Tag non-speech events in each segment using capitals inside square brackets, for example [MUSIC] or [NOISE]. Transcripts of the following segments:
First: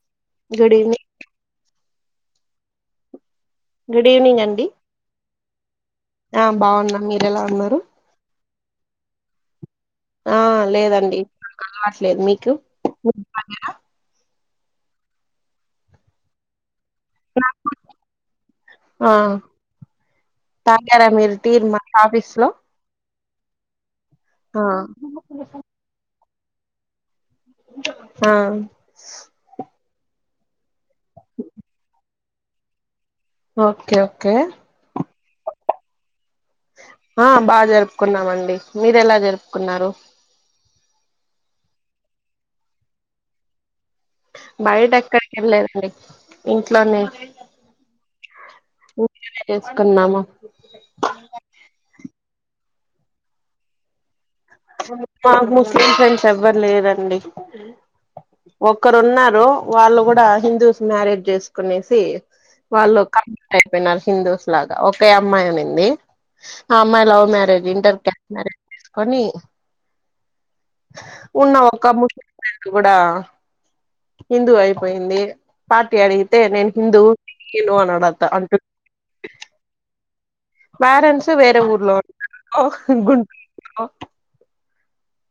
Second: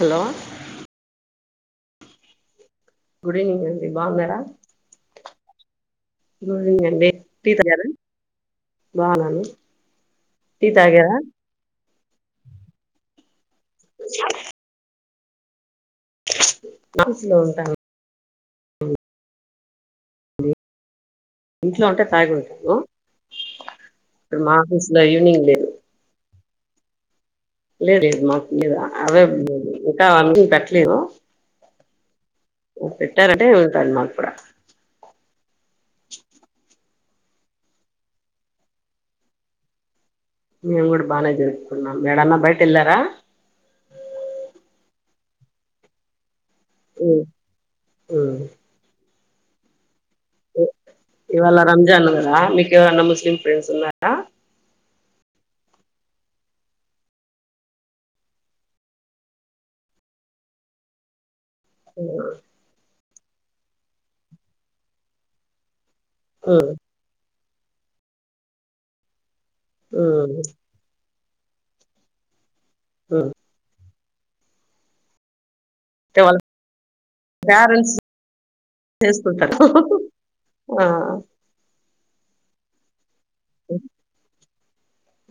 Hello good evening good evening అండి good బాగున్నారా evening అండి ఆ గుడ్ ఈవినింగ్ బాగున్న అండి మీరెలా టీ ఉన్నారు తాగారా బాగున్నాను. ఆ టీ తాగారా లేదండి. అలవట్లేదు మీకు నాయిస్ లో ఉంటాను ఆ త్యాగిన్నారా మీరు టీర్ మా ఇంట్లో ఉంటే ఆఫీస్ తాగి లో ఉంటాను ఇప్పుడు మా ఆ ఆఫీస్ లో ఈవినింగ్ లేదు లేడీస్ ఆ మాకుండే కదా అవే ఉండేవి. ఇంకా వుం [UNINTELLIGIBLE] పెట్లేదూ ఆ పెట్టారంటే ఉంటాది మాక్కూడా. ఓకే ఆ ఆ బాగా జరుపుకున్నామండి. మీరు ఎలా జరుపుకున్నారు. మేము కూడా బాగానే జరుపుకున్నాం. ఏడన్నా బయట ఎళ్ళారా. బయటెక్కడికి ఎళ్లలేదండి. ఇంట్లోనే ఉమ్, ఉమ్. చేసుకున్నాము. ఇవాళ రంజాన్ గదా మీక్ ఎవరన్నా ముస్లీం ఫ్రెండ్స్ ఉన్నారా. నాకు ముస్లిం ఫ్రెండ్స్ ఎవ్వరు లేరండి. ఒక్కరు ఉన్నారూ వాళ్ళు కూడా హిందూస్ మ్యారేజ్ చేస్ కొనేసీ ఉమ్, వాళ్ళు కన్వర్ట్ అయిపోయినారు హిందూస్ లాగా. ఒకే అమ్మాయి ఉండిందీ. ఉమ్, ఆ అమ్మాయ్ love marriage. Inter caste marriage చేసుకొనీ ఆ ఉన్నా ఒక్క ముస్ కూడా ఉమ్. హిందూ అయిపోయిందీ. పార్టీ అంటే వాళ్ళ అడిగితే నేను హిందువూ [INAUDIBLE] పేరెంట్స్ అనడత అంటుంద్ చేసుకుంటారు ఆ, పేరెంట్స్ వేరే ఊరు. లోర్ అహోక్ [UNINTELLIGIBLE] గుడ్ ఔ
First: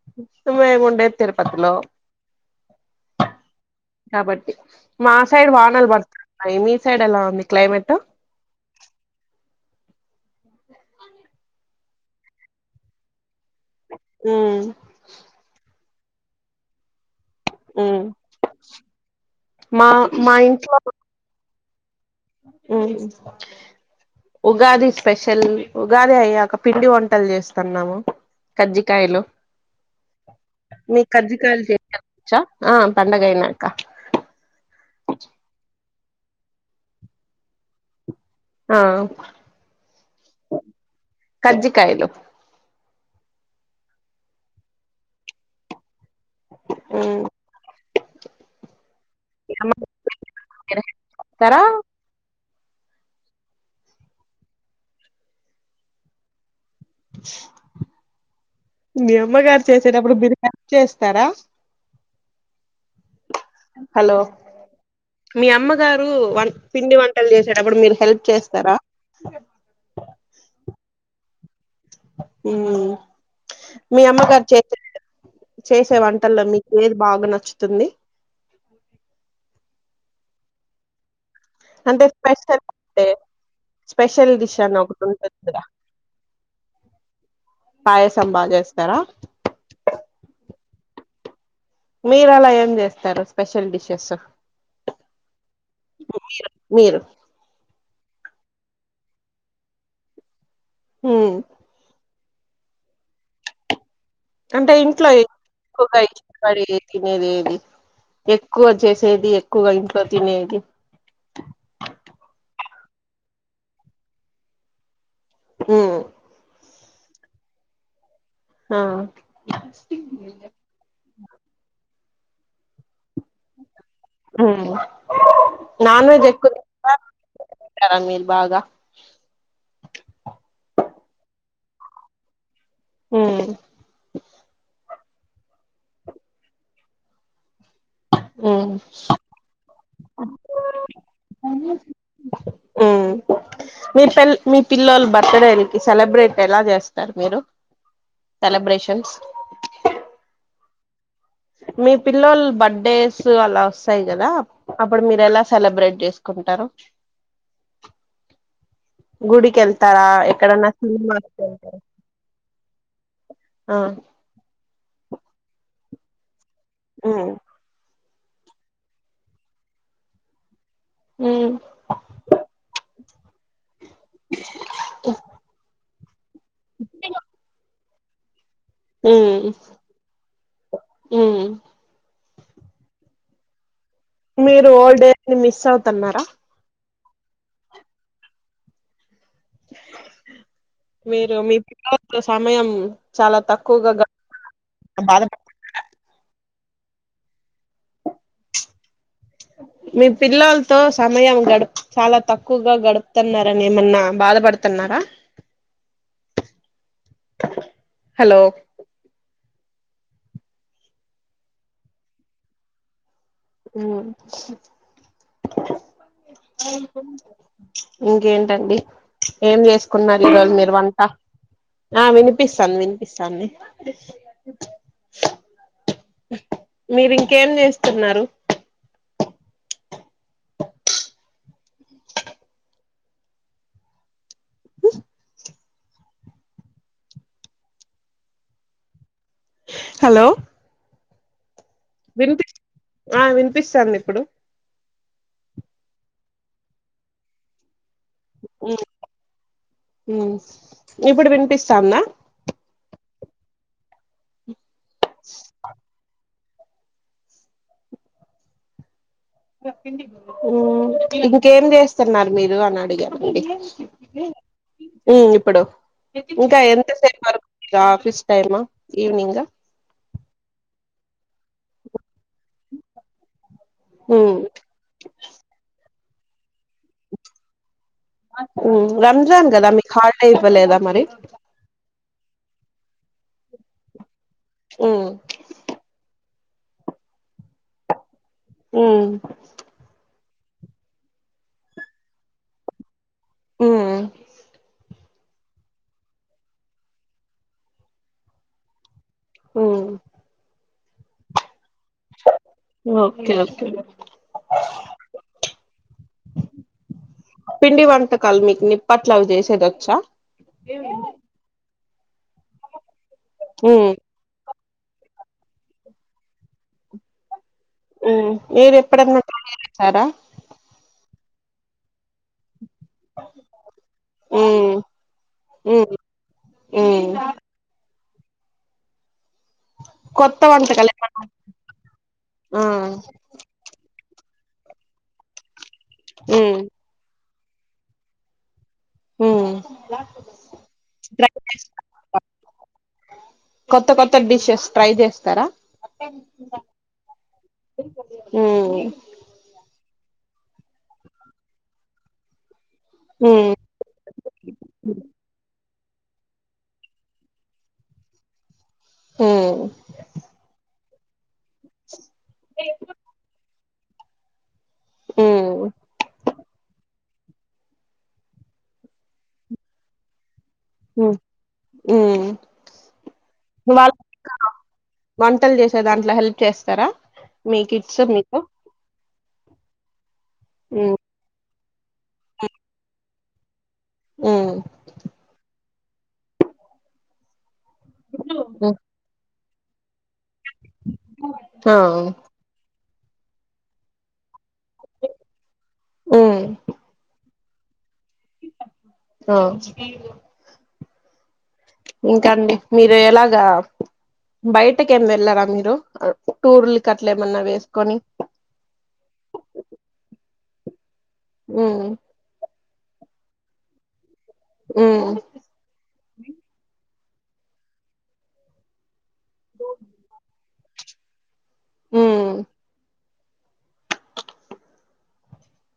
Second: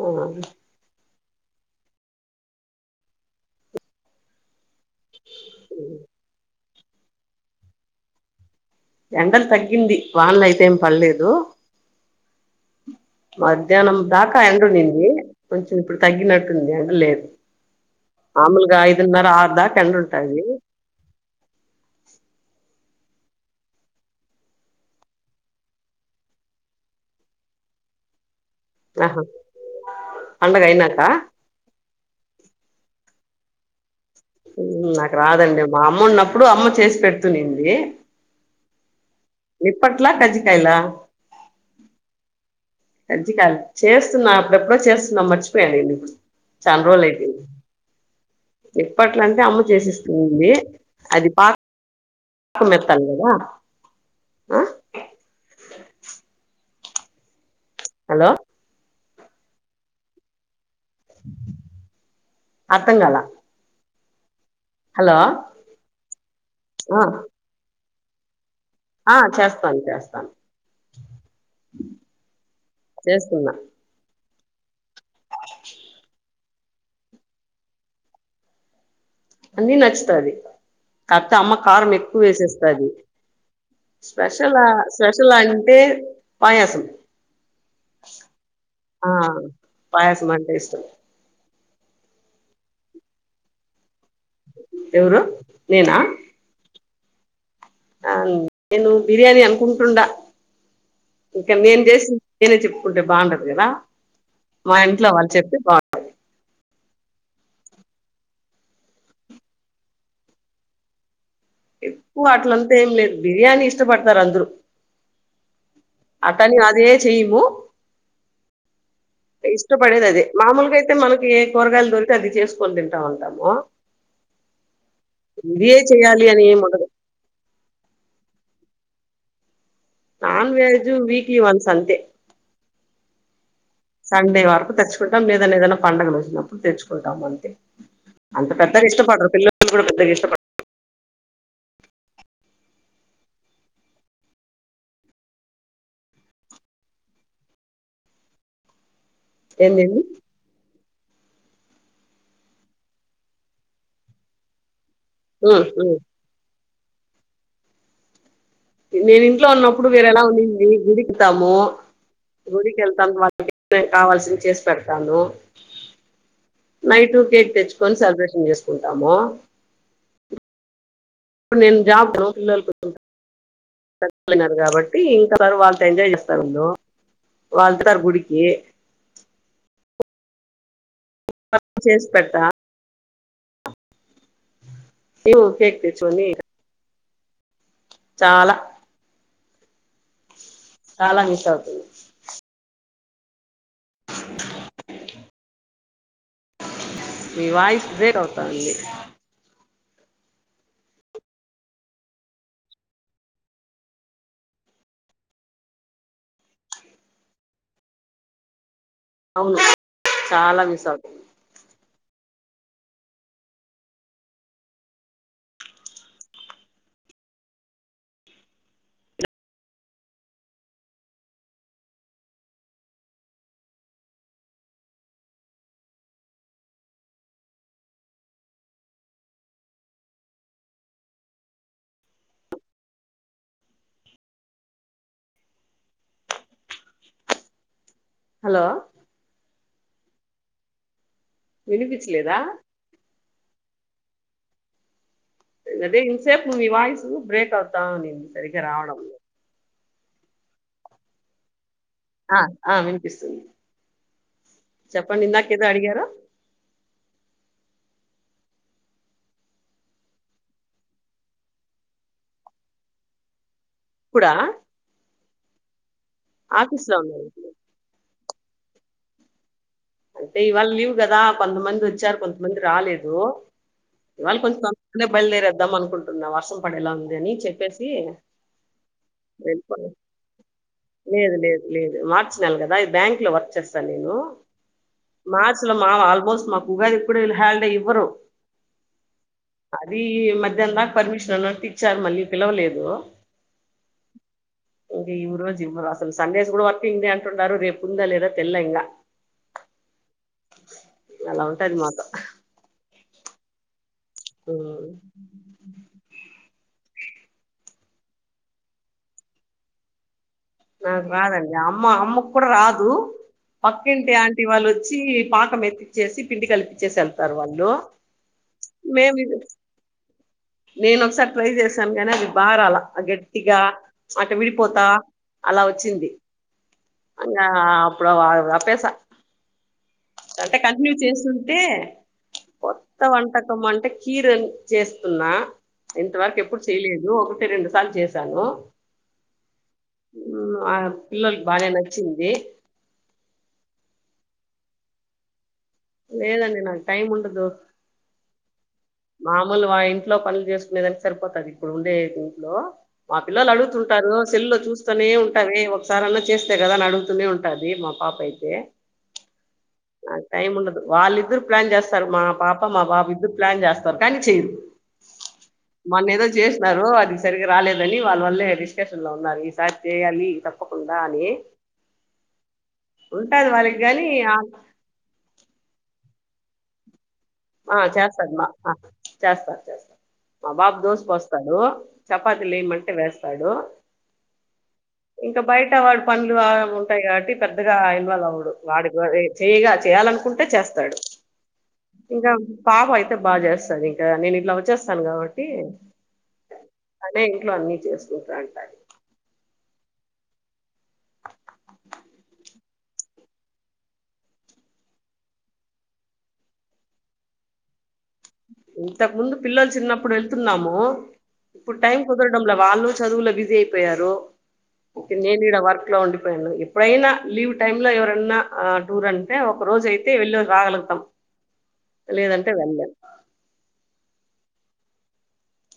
ఆ. [UNINTELLIGIBLE] తిరుపతిలో కాబట్టి మా సైడ్ వానలు పడుతున్నాయి. మీ సైడ్ ఎలా ఉంది క్లైమేటూ. వాన్లయితే ఏం పడలేదూ. మధ్యాహ్నం దాకా ఉమ్, ఎండుండిందీ కొంచ్ ఇప్పుడు తగ్గినట్టుంది ఎండలేదు. ఉమ్. మామూలుగా ఐదున్నర ఆరు దాటి మా ఎండ మా ఉంటాదీ. ఇంట్లో ఉగాది స్పెషల్. ఉగాది అయ్యాక పిండి వంటల్ చేస్తున్నాము. కజ్జికాయలు. ఆహా పండగ అయినాక మీక్ కజ్జికాయలు చేయడం వచ్చా. ఆ పండగయినాక హ్మ్ నాకు రాదండి మా అమ్మ ఉన్నప్ ఇప్పుడు అమ్మ చేసి పెడుతుంది ఆ ఇప్పట్లా కజికయలా కజ్జికాయలు చేస్తున్నా అప్పుడెప్పుడో చేస్తున్నా మర్చిపోయాడు నేను చాన్ రోజులయింది అప్పట్లంటే అమ్ము చేసిస్తుంది అది పా స్తారా కు మత్తల్ద ఆ హలో మీ అమ్మగారు చేసేటప్పుడు బిరికా చేస్తారా అర్థం కాల హలో హలో మీ అమ్మగారు వ పిండి ఆ వంటలు చేసేటప్పుడు మీరు హెల్ప్ చేస్త ఆ చేస్తాను చేస్తాను చేస్తున్నా మీ అమ్మగ చె చేసే వంటల్లో మీకు ఏది బాగా నచ్చుతుంది అ నీ నచ్చతాది కాపి అమ్మ కారం అంటే ఎక్కువ స్పెషల్ వేసేస్తది, అంటే స్పెషల్ డిష్ అని ఒకటి స్పెషల్ ఉంటుంది కదా అంటే పాయాసం పాయసం బాగా చేస్తారా ఆ పాయసం అంటే ఇష్టం మీరు అలా ఏం చేస్తారు స్పెషల్ డిషెస్ ఎవరు నేనా మీరు ఆ నేను బిర్యానీ అనుకుంటుండా మ్మ్ ఇంకా మేం చేసి నేనే చెప్పుకుంటే బాగుంటదు కదా అంటే మా ఇంట్లో వాళ్ళు చెప్తే బాగుంటది ఎక్కువగా ఇచ్చ పడి తినేది ఏది ఎక్కువ చేసేది ఎక్కువగా ఇంట్లో తినేది ఎక్కువ అట్లంతా ఏం లేదు బిర్యానీ ఇష్టపడతారు అందరూ ఉమ్ అట్టని అది ఏ చెయమ ఆ ఇష్టపడేది అదే మాములుగా అయితే మనకి ఏ కోరగాయల్ దొరి ఇ అది చేసుకోనీ తిన టా ఉంటాము ఉమ్ ఇదే చెయ్యాలి అని ఎం ఉండదు టారా మీరు బాగా నాన్ వెజు వీక్లీ వన్స్ అంతే మ్మ్ సండే వరకు తెచ్చుకుంటాం లేదంటే ఏదైనా పండగలు వచ్చినప్పుడు తెచ్చుకుంటాం అంటే అంత ఉమ్ పెద్దగా ఇష్టపడరు పిల్లకి కూడా పెద్దగా ఇష్టపడారు మ్మ్ మీల్ మీ పెల్ మీ పిల్లలు బర్త్డేకి సెలబ్రేట్ ఎలా చేస్తారు మీరు సెలబ్రేషన్స్ ఏంటి అండి మీ పిల్లొల్లు బర్త్డేస్ అలా వస్తాయి కదా అప్పుడు మీరు ఎలా సెలబ్రేట్ చేసుకుంటారు నేను ఇంట్లో గుడికి ఉన్నప్పుడు వెళ్తారా వేరెలా ఉన్నింది ఎక్కడన్నా సినిమాకి గుడికితాము వెళ్తారా గుడికి వెళ్తాం వాళ్ళకి ఆ కావాల్సింది చేసి పెడతా తాను నైట్ ఉమ్ కేక్ తెచ్చకొనీ సెలబ్రేషన్ చేసుకుంటామ ఉమ్ డు నేను జాబ్ పిలలు పోయినారు కాబట్టి ఇంకా వాళ్ళ ఎంజాయ్ చెస్ ఉంద వాళ్ళంట తారు గుడికి మ్మ్మ్ మ్మ్ చేసి పెడతా మీ ఓల్డ్ డేస్ నీ మిస్ కేక్ అవుతున్నారా తెచ్చుకొని చాలా చాలా మీరు మిస్ మీ అవుతుంది పిల్లలతో సమయం చాల తక్ కు గోగా బాధ పడుతున మీ వాయిస్ బ్రేక్ అవుతాంది మీ పిల్లలతో సమయం గ చాలా తక్కువగా గడుపుతున్నారని ఏమన్నా బాధపడుతున్నారా హలో అవును చాలా విశాలు మ్మ్ ఇంకేంటండి ఏం చేసుకున్నారు ఈరోజు మీరు వంట ఆ వినిపిస్తాంది వినిపిస్తాంది మీరు ఇంకేం చేస్తున్నారు మ్మ్ హలో హలో వినిపించలేదా వినిపి ఆ వినిపిస్తాంది ఎప్పుడు అదే ఇన్సేపు ని వాయిసు బ్రేకు అవుతు తా నేను సరిగ్గా రావడం ఉ ఇప్పుడు వినిపిస్తాన్నా ఆ ఆ వినిపిస్తుంది చెప్పండి ఇందాకేదో అడిగారు ఉ ఇంకేం చేస్తున్నారు మీరు అని అడిగా కుడా ఉమ్ ఇప్పుడు ఇంకా ఎంత సేపు ఉన్నారు వరకు ఆఫీస్ టైమా ఈవినింగ్ అంటే ఇవాళ లీవు కదా కొంతమంది వచ్చారు. కొంతమంది రాలేదు. ఇవాళ ఉమ్ కొంచం తొందరగానే బయలుదేరారు అనుకుం వర్షం పడేలా ఉంది అని చెప్పేసి ఉమ్ రంజాన్ కదా మీకు వెళ్ళిపోలేదు హాలిడే ఇవ్వలేదా మరి లేదు లేదు మార్చి నెల కదా బ్యాంక్ లో వర్క్ చేస్తా నేను ఉమ్ మార్చ్ లో మావ ఆల్మోస్ట్ మా ఉగాది కూడా ఇల్ హల్ ఇవ్వరు ఉమ్ అది ఈ మధ్యాహ్ దాక పర్మిషన్ అన్నట్టు ఇచ్చారు మళ్ళీ పిలవలేదు ఉ ఇంకా ఈ రోజు ఇవ్వరు అసలు సండేస్ కూడా వర్కింగ్ డే అంటున్నారు రేపు ఉందా లేదా తెల్ల ఇంకా హు ఎలా వ ఓకే ఓకే ఆ పిండి వంటకాలు మీకు నిప్పట్లు అవి చేసేదొచ్చా నాకు రాద్ యం మా అమ్మకు కూడా రాదు ఉమ్ పక్కింటి ఆంటీ వాళ్ళు వచ్చి పాకం ఎత్తిచ్చేసి పిండి కలిపించేసి వెళ్తారు వాళ్ళు మీరు మేము ఎప్పుడన్నా దొంగలించారా నేను ఒకసారి ట్రై చేశాం కానీ అది బారాలా గట్టిగా అట్ట ఉమ్ విడిపోతాన్ అలా ఉమ్ వచ్చింది ఉమ్ ఆ అప్పుడు అవ అప్పేస కొత్త అంటే వంటకాలు కంటిన్యూ ఏమన్నా చేస్తుంటే ఆ కొత్త వంటకం అంటే కీరు. చేస్తున్నా. ఇంతవరకు ఉమ్ ఎప్పుడు చేయలేదు ఒ. రెండు సార్లు చేశాను. ఉమ్. ఉమ్ ఆడ ట్రై పిల్లలు బాగా చేస్ నచ్చింది. కొత్త కొత్త డిషెస్ ట్రై చేస్తారా. లేదండి నాకు టైం ఉండదు ఉమ్. మామూలు వా ఇంట్లో పనులు చేసుకునేదానికి సరిపోతది ఇప్పుడు ఉండే ఇంట్లో. మా పిల్లలు అడుగుతుంటారు, సెల్ లో చూస్తూనే ఉంటారె ఒ. ఒకసారియన్న చేస్తే కదా అని అడుగుతూనే ఉంటాది మా పాప అయితే. ఆ టై ఉండదు. వాళ ఇద్దర్. ప్లాన్ చేస్తారు మా పాప మా బాబు ఎద్దురు ప్లాన్ చేస్తారు. కానీ చేయరు. వాళ్ళ మన్న ఏదో. చేసినన్నారు అది సరిగా రాలేదని వాళ్ళ వల్లే డిస్కషన్ లో ఉన్నారు ఈసారి చేయాలీ తప్. ఉంటది వాళ్ళకి వాళ్ళ గాని ఆ, వంటలు చేసే దాంట్లో హెల్ప్. చేస్తారా. మీ ఆ కిడ్స్ జాస్త మీకు అదిమా జాస్త అ మా బాబు ఉమ్ దోస పోస్తాడు. చపాతీ లే మంటే వేస్తా. అడు. ఉమ్. అంటే వాడి పనులు అ ఉంటాయి కాబట్టి. పెద్దగా ఇల్వాళ్ళవుడు ఉమ్ వాడికి చేయాగ చెయ్యాలను. ఉంటే చేస్తాడు. ఆ ఇంకా పాపయ్. ఇంకా బాగా చేస్తాది ఇంకా నేను ఇట్లా వొచ్చి. చేస్తాను కాబట్టి ఉమ్ అదే. ఇంట్లో అన్ని చేస్. ఇంకా అంటాది. ఇ ఇంకాండి మీరు ఎలాగా బయటకేమి వెళ్లారా మీరు టూర్లకట్లా ఏమన్నా వేసుకొని ఇంతకు ముందు పిల్లలు చిన్నప్పుడు వెళ్తున్నాము ఇప్పుడు ఉమ్ టైం కుదరడం లేదు ఇలా వాళ్ళు చదువులో బిజీ అయిపోయారు ఉమ్ నేనుడ వర్క్ లో ఉండిపోయాను ఎప్పుడైనా లీవ్ టైమ్ లో ఎవరన్నా టూర్ అంటే ఒక రోజు అయితే వెళ్ళిు రాగలుగుతాం ఉమ్ లేదంటే వెళ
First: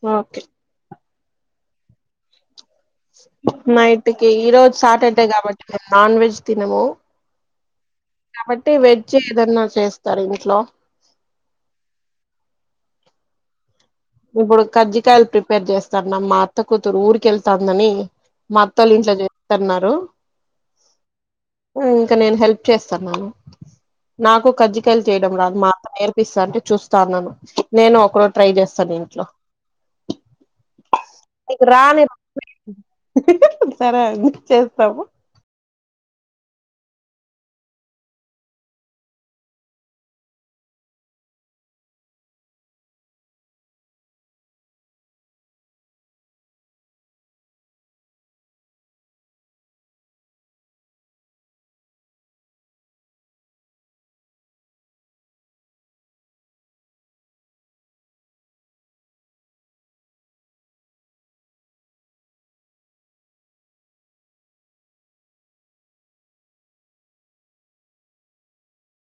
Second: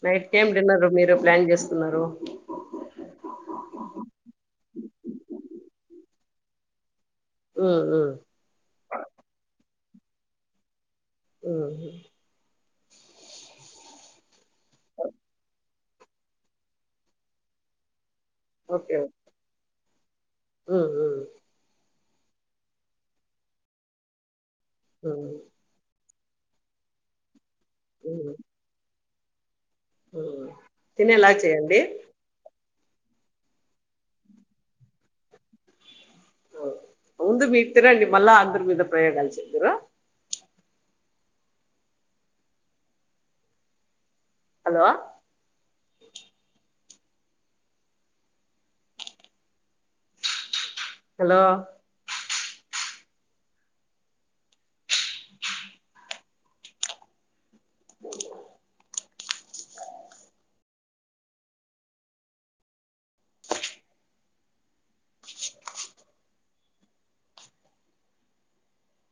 నైట్ ఓకే ఏమి డిన్నర్ మీరు ప్లాన్ చేస్తున్నారు నైట్ కి ఈరోజు సాటర్డే కాబట్టి నేను నాన్ వెజ్ తినము ఉమ్, ఉమ్, కాబట్టి వెజ్ ఏదన్నా చేస్త సరందిట్లా [INAUDIBLE] ఆ ఇప్పుడు కజ్జికాయలు ప్రిపేర్ చేస్తాన్న మా అత్త కూతురు ఊరిక వెళ్తుాందని మా అత్త ఇంట్లో చేస్తున్నారు ఆ ఆ ఇంకా నేను హెల్ప్ చేస్తున్నాను నాకు కజ్జికయలు ఉమ్, చేయడం రాదు మా పిస్తా ఉంటే చూస్తాన్నాను. నేను ఒక్కరోజు ఉమ్, ట్రై చేస్తాను. ఇంట్లో తినేలా నీకు చేయండి. రాని సరే అండి చేస్తాము ముందు మీ తరండి మళ్ళా అందరి మీద ప్రయోగాలు చేద్దరు హలో హలో [INAUDIBLE]